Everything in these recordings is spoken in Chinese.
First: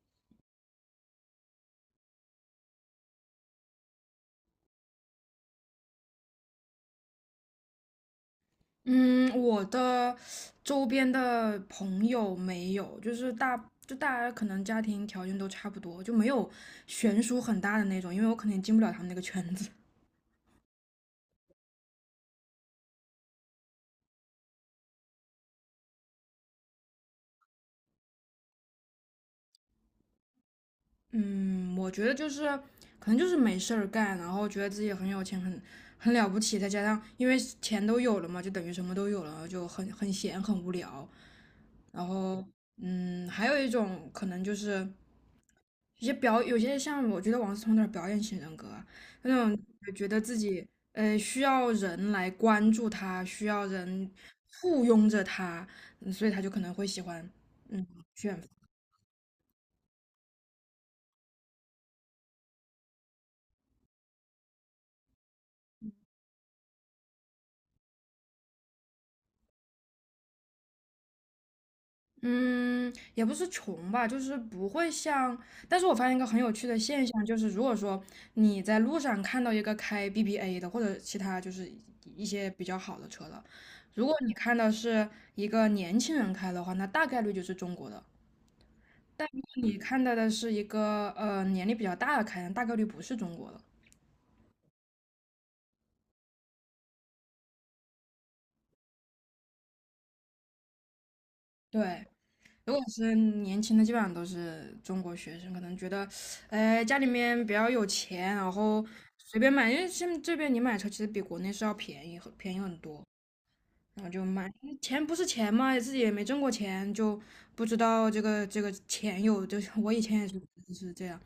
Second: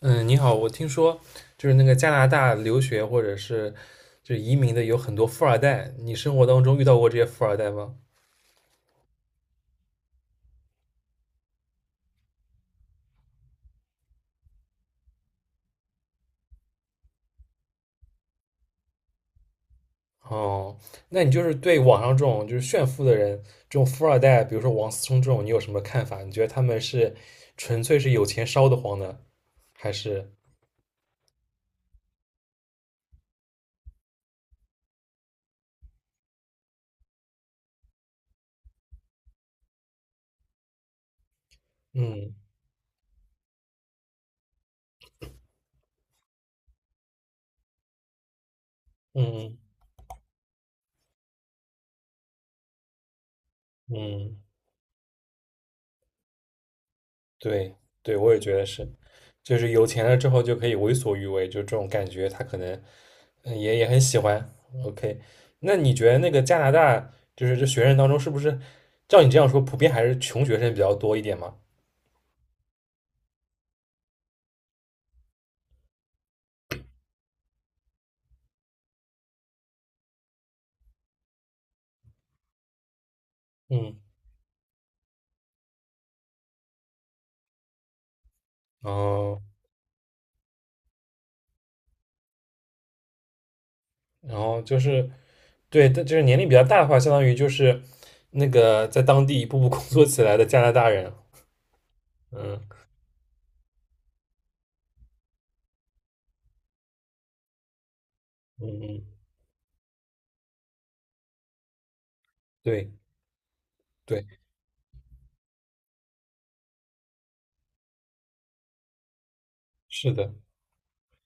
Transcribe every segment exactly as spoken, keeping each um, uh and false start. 嗯，你好，我听说就是那个加拿大留学或者是就是移民的有很多富二代，你生活当中遇到过这些富二代吗？嗯，我的周边的朋友没有，就是大就大家可能家庭条件都差不多，就没有悬殊很大的那种，因为我可能也进不了他们那个圈子。哦，那你就是对网上这种就是炫富的人，这种富二代，比如说王思聪这种，你有什么看法？你觉得他们是纯粹是有钱烧得慌呢，还是嗯，我觉得就是可能就是没事儿干，然后觉得自己很有钱，很很了不起，再加上因为钱都有了嘛，就等于什么都有了，就很很闲，很无聊。然后，嗯，还有一种可能就是一些表，有些像我觉得王思聪有点表演型人格啊那嗯种觉得自己呃需要人来关注他，需要嗯嗯？人嗯簇拥着他，嗯所以他就可能会喜欢对嗯。对，我也觉得是，就是有钱了之后就可以为所欲为，就这种感觉，他可能嗯也也很喜欢。OK,那你觉得那个加拿大就是这学生当中，是不是照你这样说，普遍还是穷学生比较多一点嘛？嗯，也不是穷吧，就是不会像。但是我发现一个很有趣的现象，就是如果说你在路上看到一个开 B B A 的，或者其他就是一些比较好的车的，嗯，如果你看到是一个年轻人开的话，那大概率就是中国的；但哦，如果你看到的是一个呃年龄比较大的开，大概率不是中国的。然后就是对，但就是年龄比较大的话，相当于就是那个在当地一步步工作起来的加拿大人。对，如嗯果是年轻的，基本上都是中国学生，可能觉得，哎，家里面比较有钱，然嗯后嗯，随便买，因为现在这边你买车其实比国内是要便宜很，便宜很对多，然后就对，买。钱不是钱嘛，自己也没挣过钱，就不知道这个这个钱有，就是我以是前也的，是是这样，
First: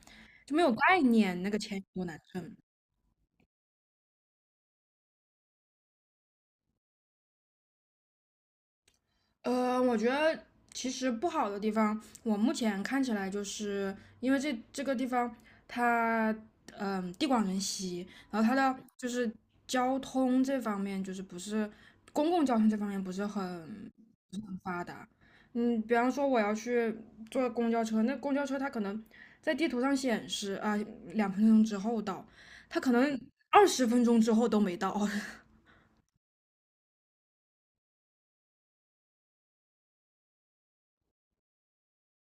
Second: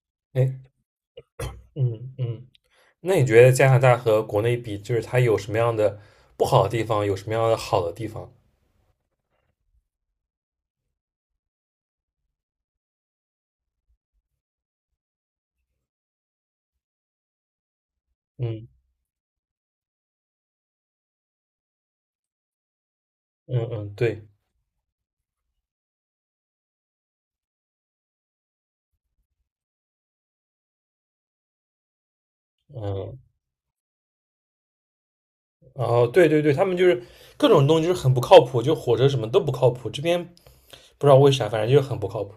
就哎，没有概念，那个钱有多嗯难嗯。挣。那你觉得加拿大和国内比，就是它有什么样的不好的地方，有什么样的好的地方？呃，我觉得其实不好的地方，我目前看起来就是因为这这个地方它嗯、地广人稀，然后它嗯的就是交通这方面就是不是公共交通这方面不是嗯很嗯，对，很发达。嗯，比方说我要去坐公交车，那公交车它可能在地图上显示啊、两分钟之后到，它可嗯，能二十分钟之后都没到。然后对对对，他们就是各种东西就是很不靠谱，就火车什么都不靠谱，这边不知道为啥，反正就是很不靠谱。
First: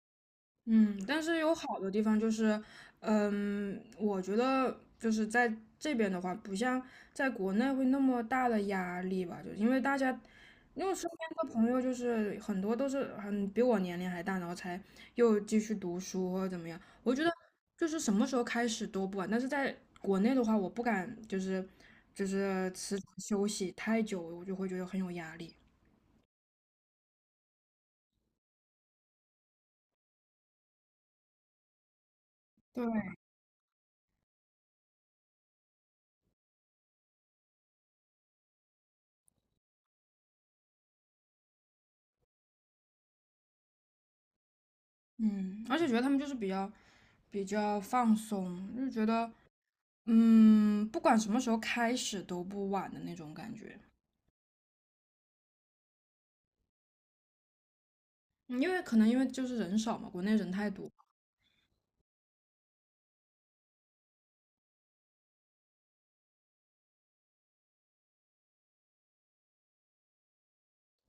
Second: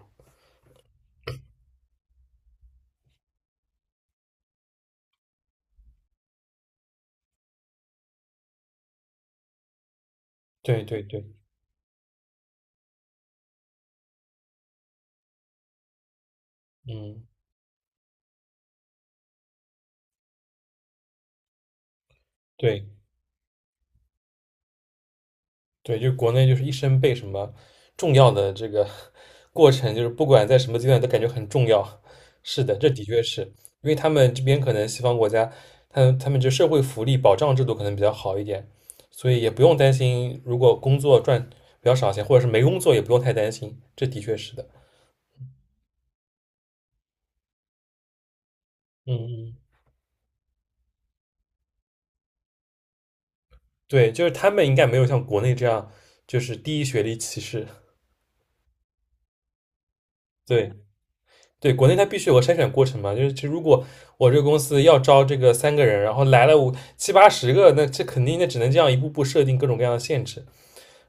嗯，但是有好的地方就是，嗯，我觉得就是在这边的话，不像在国内会那么大的压力吧，就是因为大家，对因为我对身对，边的朋友就是很多都是很比我年龄还大，然后才又继续读书或者怎么样。我觉嗯，得就是什么时候开始都不晚，但是在国内的话，我不敢就是就是对。辞职休息太久，我就会觉得很有压力。对，就国内就是一生被什么重要的这个 过程，就是不管在什么阶段都感觉很重要。是的，这对，的确是因为他们这边可能西方国家，他们他们这社会福利保障制度可能比较好一点，所以也不用担心，如果工作赚比较少钱，或者是没工作也不用太担心。这的确是的，嗯，而且觉得他们就是比较比较放松，就觉得。嗯嗯，嗯，不管什么时候开始都不晚的那种感觉，对，就是他们应该没有像国内这样就是低学历歧视。嗯因为可能因为就是人少嘛，国内人太对，多。对，国内它必须有个筛选过程嘛，就是其实如果我这个公司要招这个三个人，然后来了五七八十个，那这肯定那只能这样一步步设定各种各样的限制。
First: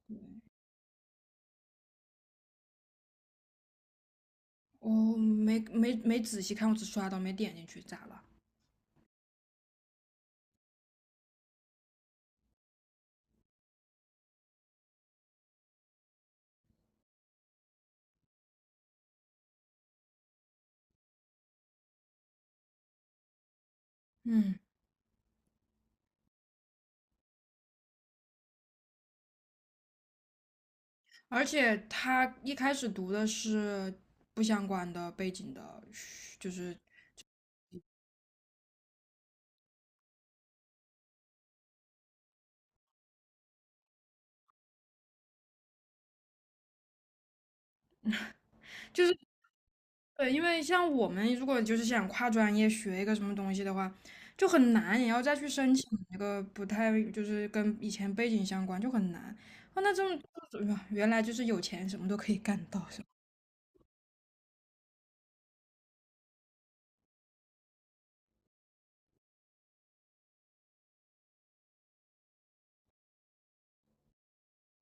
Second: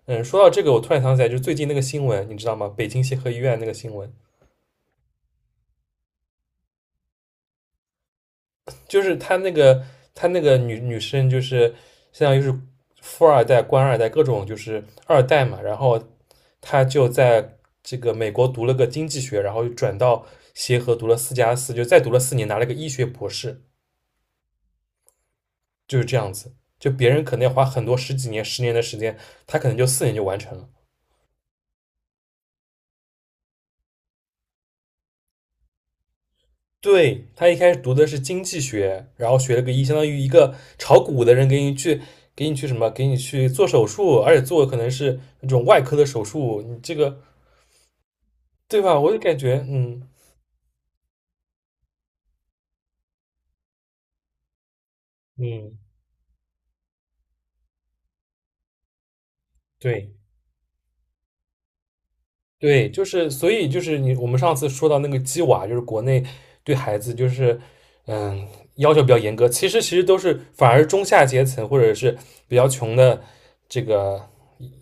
嗯，说到这个，我突然想起来，就是最近那个新闻，你知道吗？北京协和医院那个新闻，我没没没仔细看，我只刷到没点进去，咋了？就是他那个他那个女女生，就是相当于是富二代、官二代各种就是二代嘛，然后她就在这个美国读了个经济学，然后又转到协和读了四加四，就再读了四年，拿了个医学博士。嗯，就是这样子。就别人可能要花很多十几年、十年的时间，他可能就四年就完成了。而且他一开始读的是不相关的背景的就是对他一开始读的是经济学，然后学了个医，相当于一个炒股的人给你去给你去什么，给你去做手术，而且做可能是那种外科的手术，你这个对吧？就我就是感觉，嗯对，因为像我们如果就是想跨专业学一个什么东西的话，就很难，也要再去申嗯，请一个不太就是跟以前背景相关，就很难。哦，那这对。种原来就是有钱什么都可以干到，对，是就吧？是所以就是你我们上次说到那个鸡娃，就是国内对孩子就是嗯要求比较严格，其实其实都是反而中下阶层或者是比较穷的这个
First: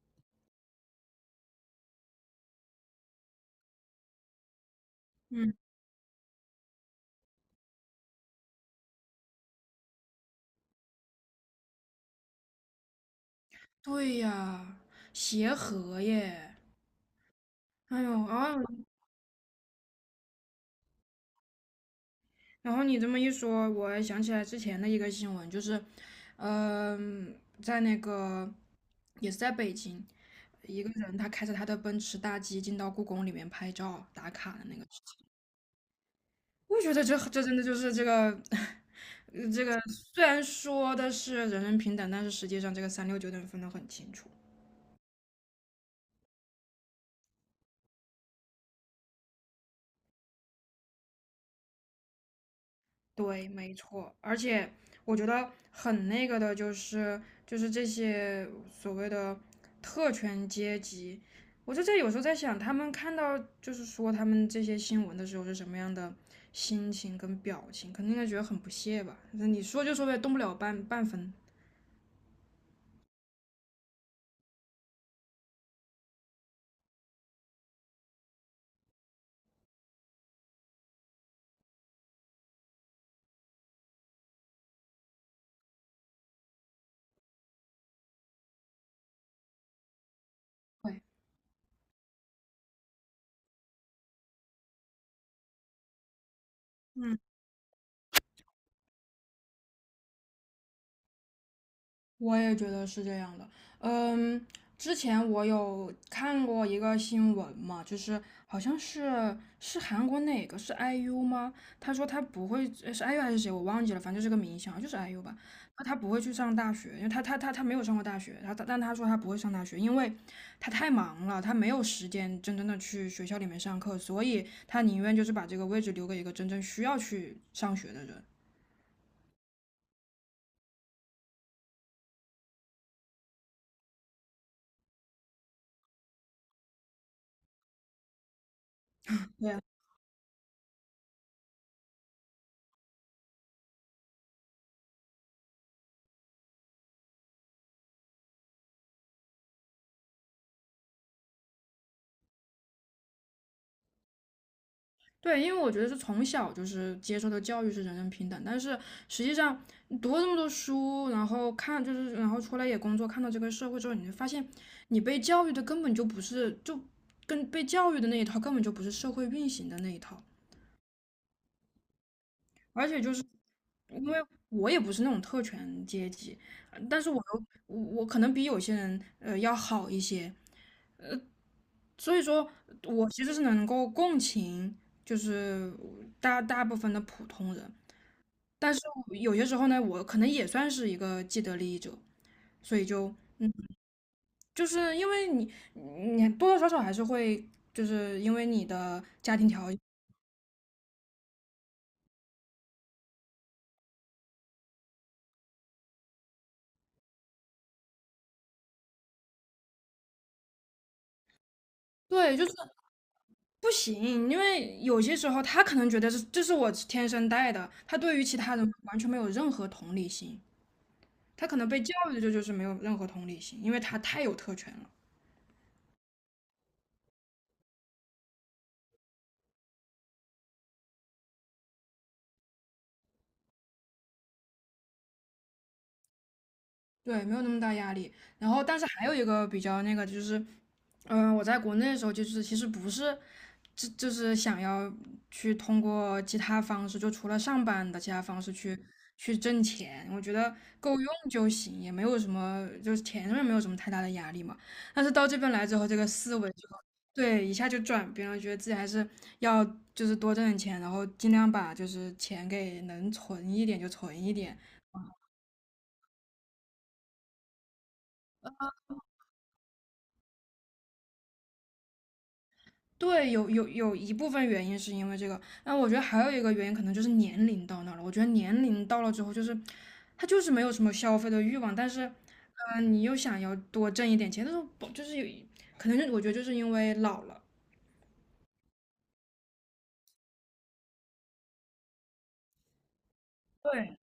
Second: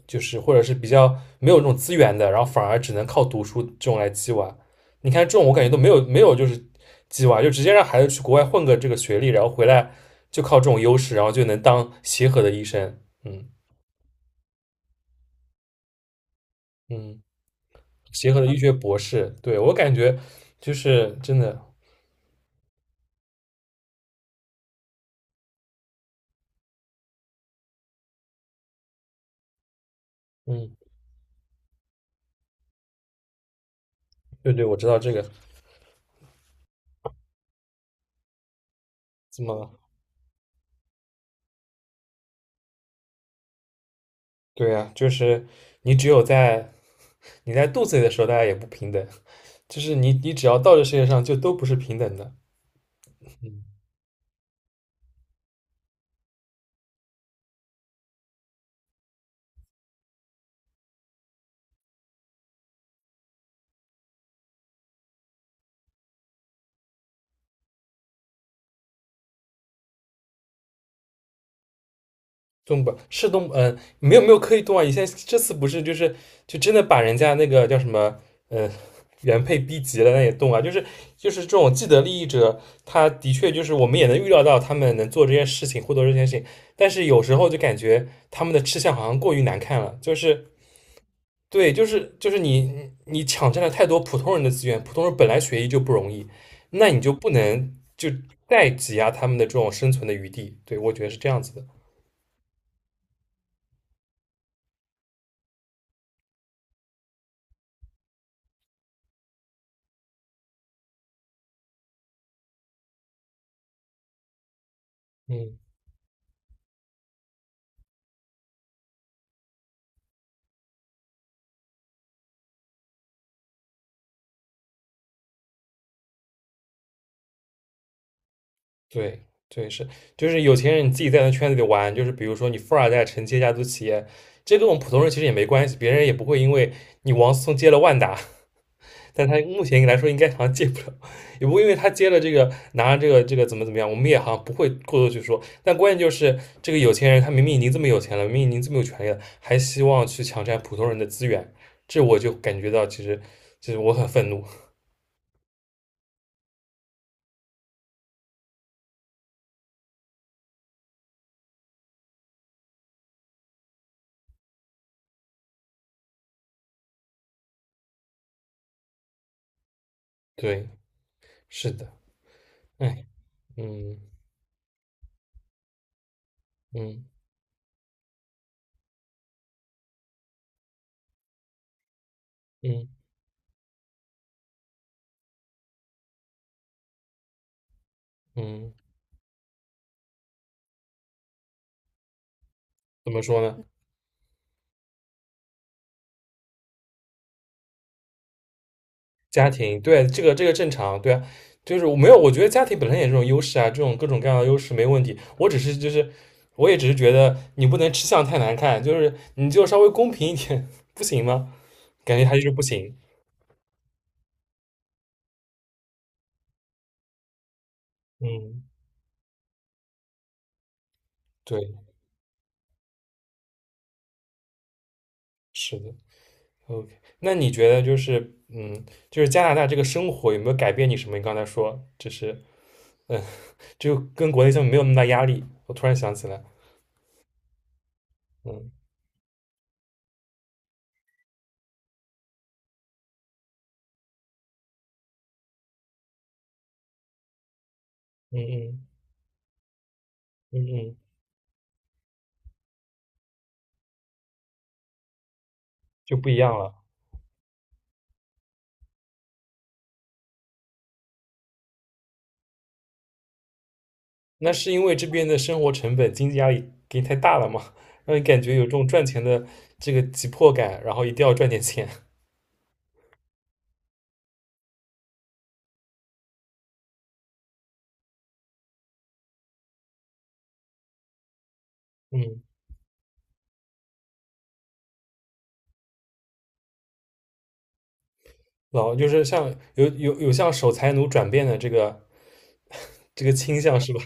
就是或者是比较没有那种资源的，然后反而只能靠读书这种来鸡娃。你看这种我嗯，感觉都没有没有就是鸡娃，就直接让孩子去国外混个这个学历，然后回来就靠这种优势，然后就能当协和的医生。嗯对呀，协和耶，嗯。哎呦，协和的啊，医学博士。对我感觉就是真的，然后你这么一说，我想起来之前的一个新闻，就是，嗯、在那个也是在北京，嗯，一个人他开着他的奔驰大 G 进到故宫里面拍照打卡对的对，那我个知道事这个情，我觉得这这真的就是这个，怎呃这么个虽然说的是人人平等，但是实际上这个三六九等分得很清楚。对呀，就是你只有在你在肚子里的时候，大家也不平等，就是你你只要到这世界上，就都不是平等的。对，没错，而且我觉得很那个的，就是就是这些所谓的特权阶级，我就在有时候在想，他们看到就是说他们这些新闻的时候是什么样的心情跟表情，肯定应该觉得很不屑吧？就是你说就说呗，动不了半半分。动北是动？嗯、呃没有没有刻意动啊。以前这次不是就是就真的把人家那个叫什么，嗯、呃原配逼急了，那也动啊。就是就是这种既得利益者，他的确就是我们也能预料到他们能做这件事情，获得这件事情，但是有时候就感觉他们的吃相好像过于难看了，就是对，对，就是就是你你抢占了太多普通人的资源，普通人本来学医就不容易，那你就嗯。不能就再挤压他们的这种生存的余地。对，我觉得是这样子的。我也觉得是这样的。嗯，之前我有看过一个新闻嘛，就是好像是是韩国哪个是 I U 吗？他说他不会呃是 I U 还是谁，我忘记了，反正就是个明星，好像就是 I U 吧。嗯。他他不会去上大学，因为他他他他没有上过大学，他但他说他不会上大学，因为他太忙了，他没有时间真正的去学校里面上课，所以他宁愿就是把这个位置留给一个真正需要去上学的人。对对是，就是有钱人你自己在那圈子里玩，就是比如说你富二代承接家族企业，这跟我们普通人其实也没关系，别人也不会因为你王思聪接了万达，但他对目前来说应该好像接不了，也不会因为他接了这个拿了这个这个怎么怎么样，我们也好像不会过多去说。但关键就是这个有钱人他明明已经这么有钱了，明明已经这么有权利了，还希望去抢占普通人的资源，这我就感觉到其实其实我很愤怒。对，因为我觉得是从小就是接受的教育是人人平等，但是实际上你读了这么多书，然后看就是然后出来也工作，看到这个社会之后，你就发现你被教育的根本就不是，就跟被教育的那一套根本就不是社会运行的那一套，对，是的，而且哎，就是嗯因为我也不是那种特权阶级，呃但嗯是我又我可能比有些人呃要好一些，所以说嗯我其实是能够共情，就是大大部分的普通人。嗯。但是我有些时候呢，我可能也算是一个既得利益者，所以怎就么说呢？就是因为你，你多多少少还是会，就是因为你的家庭家条庭，件，对，这个这个正常，对啊，就是我没有，我觉得家庭本身也是种优势啊，这种各种各样的优势没问题。我只是就是，我也只是觉得你不能吃相太难看，就是你就稍微公平一点，不行吗？感觉他对，就就是是不行。不行，因为有些时候他可能觉得这这是我天生带的，他对于其他嗯，人完全没有任何同理心，他可能被对，教育的就就是没有任何同理心，因为他太有特权了。是的，OK。那你觉得就是，嗯，就是加拿大这个生活有没有改变你什么？你刚才说，就是，嗯，就跟国内相比没有那么大压力。我突然想起来，对，没有那么大压力。然后，嗯但是还有一个比较那个就是，嗯、我在国内的时候，就是其实不是，就就是想要去通过其他方式，就除了上班的其他嗯方式去嗯去挣钱，我觉得嗯嗯，够用就行，也没有什么，就是钱上面没有什么太大的压力嘛。但是到这边来之后，这个就不一思维样就了。对一下就转变了，觉得自己还是要就是多挣点钱，然后尽量把就是钱给能存一点就存一那点。是因为这边的生活成本、经济压力给你太大了嘛，让你感觉有这种赚钱的这个急迫感，然后一定要赚点钱。对，有有有一部分原因是因为这个，那我觉得还有一个原因可能就是年龄到那儿了。我觉得年龄到了之后，就是他就是没有什么消费的欲望，但是，嗯，嗯，你又想要多挣一点钱，但是不就是有一可能就我觉得就是因为老了。老就是像有有有向守财奴转变的这个 这个倾向是对吧？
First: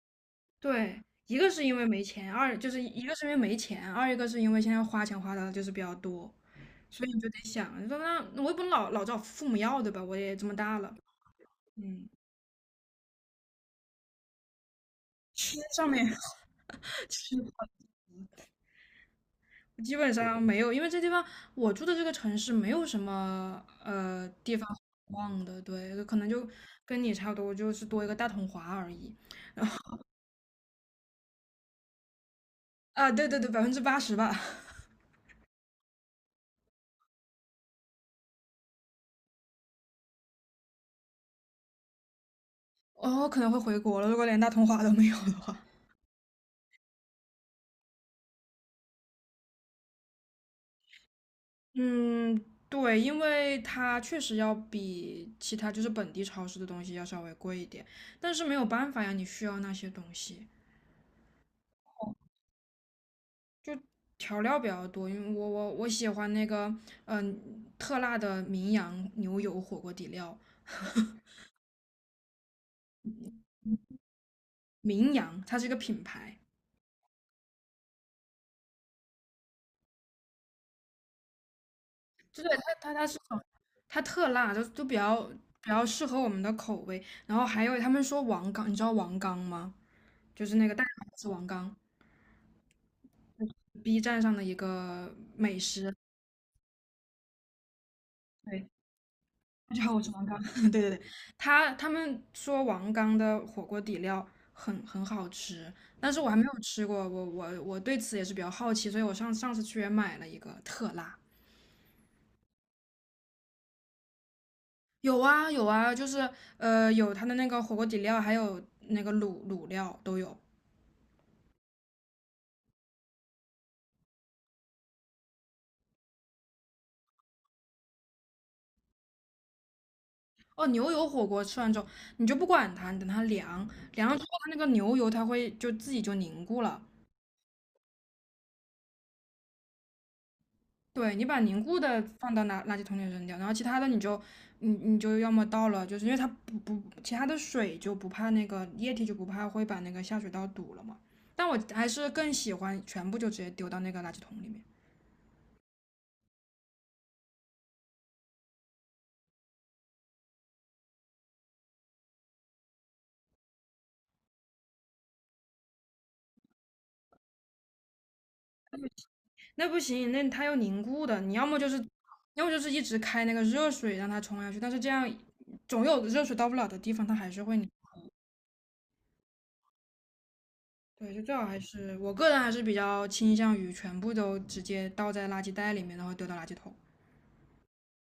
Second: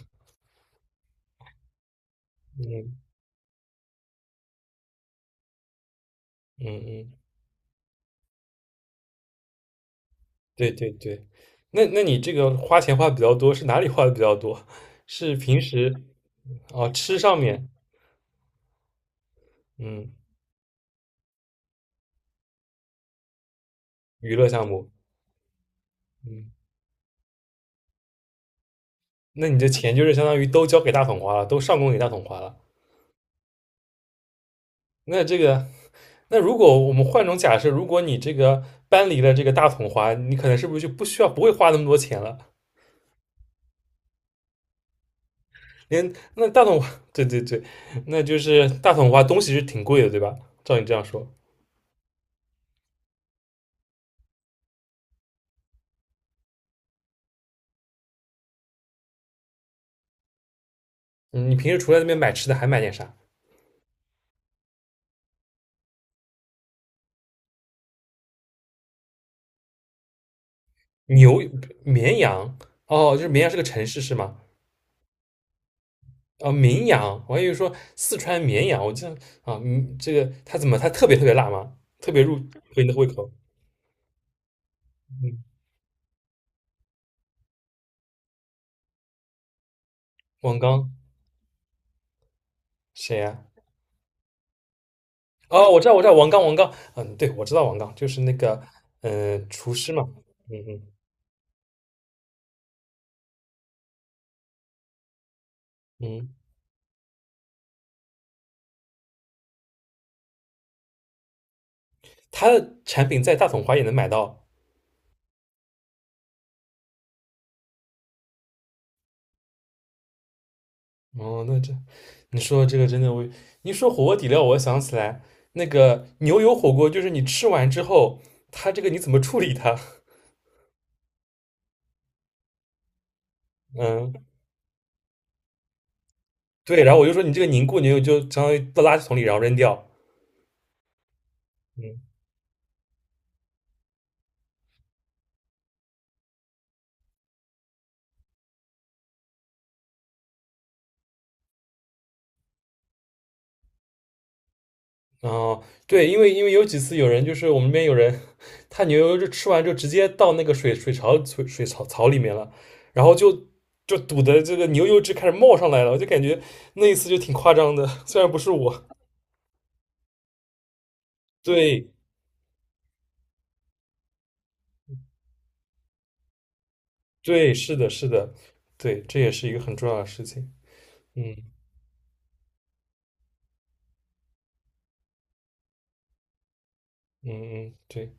对，一个是因为没钱，二就是嗯一个是因为没钱，二一个是因为现在花钱花的就是比较多，嗯所以嗯，你就得想，你说那我也不能老老找父母要，对吧？我也这么对大对了，对。那那嗯，你这个花钱花的比较多，是哪里花的比较多？是吃平上时面 哦吃上 面，基嗯，本上没有，因为这地方我住的这个城市没有什么呃娱乐地项方目，逛的，对，可能就嗯，跟你差不多，就是多一个大统华而已。那你这钱就是相当于都交给大桶花了，都上供给大桶花了。啊，对对对，百分之八十吧。那这个，那如果我们换种假设，如果你这个搬离了这个大桶花，你可能是不是就不需要不会花那么多钱了？哦，可能会回国了，如果连大统华都没有的话。连那大桶华，对对对，那就是大桶花东西是挺贵的，对吧？照你这样说，嗯，对，因为它确实要比其他就是本地超市的东西要稍微贵一点，但是没有办法呀，你需要那些东西，嗯你平时除了那边买吃的，还买点啥？调料比较多，因为我我我喜欢那个嗯、特辣的名扬牛油火锅底料，牛、绵羊，哦，就是绵阳是个城市是吗？名扬，它是一个品牌，哦，绵阳，我还以为说四川绵阳，我记得啊，嗯，这个它怎么它特别特别辣吗？特别入就对，它合你的它胃它是口？很它特辣，就就比较嗯，比较适合我们的口味。然后还有他们说王刚，你知道王刚吗？就是王那个代刚码是王刚谁呀、，B 站上的一个美哦，我知道，食，我知道，王刚，王刚，嗯，对，我知道王刚，就是那个，对，嗯，厨大家师好，我嘛，是王刚，嗯 对嗯对对，他他们说王刚的火锅底料很很好吃，但是我嗯，还没有吃过，我我我对此也是比较好奇，所以我上上次去也买了一个特辣。他的产品在大统华也能买到。有啊有啊，就是呃有它的那个火锅底料，还有那个卤卤料都有。哦，那这，你说这个真的我，你说火锅底料，我想起来那个牛油火锅，就是你吃完之后，它这个你怎么处理它？哦，牛油火锅吃完之后，你就不管它，你等它凉，凉嗯，了之后它那个牛油它会就自己就凝固了。对，然后我就说你这个凝固牛油就相当于到垃圾桶里，然后扔掉。对，你把凝固嗯。的放到垃垃圾桶里扔掉，然后其他的你就你你就要么倒了，就是因为它不不其他的水就不怕那个液体就不怕会把那个下水道堵了嘛。但我还是更喜欢全部就直接丢到那个垃圾桶里面。哦，对，因为因为有几次有人就是我们那边有人，他牛油就吃完就直接到那个水水槽水水槽槽里面了，然后就就堵的这个牛油汁开始冒上来了，我就感觉那一次就挺夸张的，虽然不是我，那不行，那它要凝固的，你要么就是，对要么就是一直开那个热水让它冲下去，但是这样总有热水到不了的地方，它还是对，会凝。是的，是的，对，这也是一个很重要的事情，对，就最嗯好还是我个人还是比较倾向于全部都直接倒在垃圾袋里面，然后丢到垃圾桶，嗯嗯，对，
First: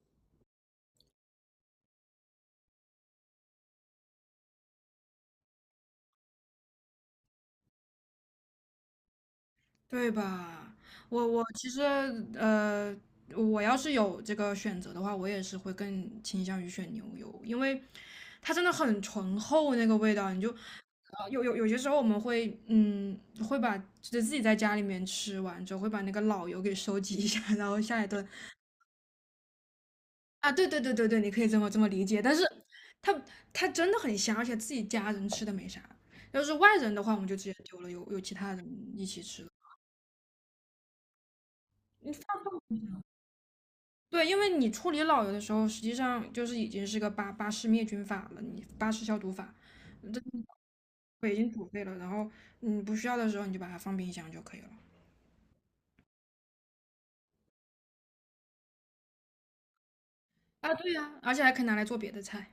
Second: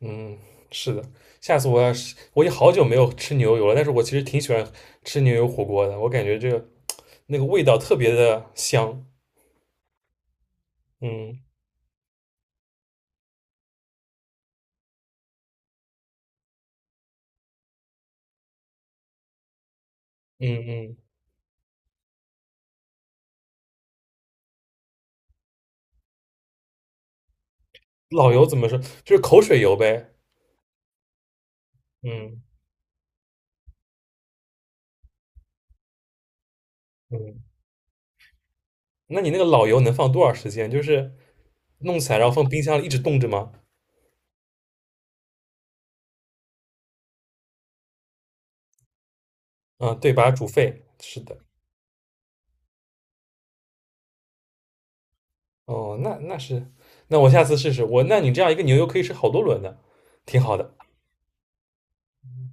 嗯，是的，下次我要是我已经好久没有吃牛油了，但是我其实挺喜欢吃牛油火锅的，我感觉这个那个味道特别的香，对吧？我嗯我其实呃，我要是有这个选择的话，我也是会更倾向于选牛油，因为它真的很醇厚那个味道，你就嗯嗯。呃，有有有些时候我们会，嗯，会把就自己在家里面吃完之后，会把那个老油给收集一下，然后下一顿老油怎么说？就是口水油呗。啊，对对对对对，你可以这么这么理解。但嗯是它它真的很香，而且自己家人吃的没啥。要是外人的话，我们就嗯，直接丢了，有有其他人一那起你那吃个了。老油能放多少时间？就是弄起你来，然后放放冰箱里一直冻着吗？对，因为你处理老油的时候，实际上就是已经是个巴巴氏灭菌法了，你巴氏消毒法，嗯，对，这把它煮沸。是对已的。经煮沸了，然后你不需要的时候你就把它放冰箱就可以了。哦，那那是，那我下次试试。我，那你这样一个牛油可以吃好多轮的，挺好的。啊，对呀、而且还可以拿来做别的菜。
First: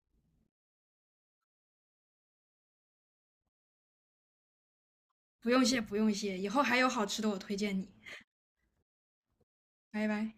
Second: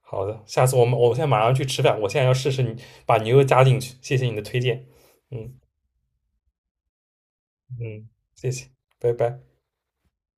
好的，下次我们我现在马上去吃饭，我现在要试试你把牛油加进去。谢谢你的推荐。不嗯用谢，不用谢，以后还有好吃的我推荐你，嗯，谢谢，拜拜。拜拜。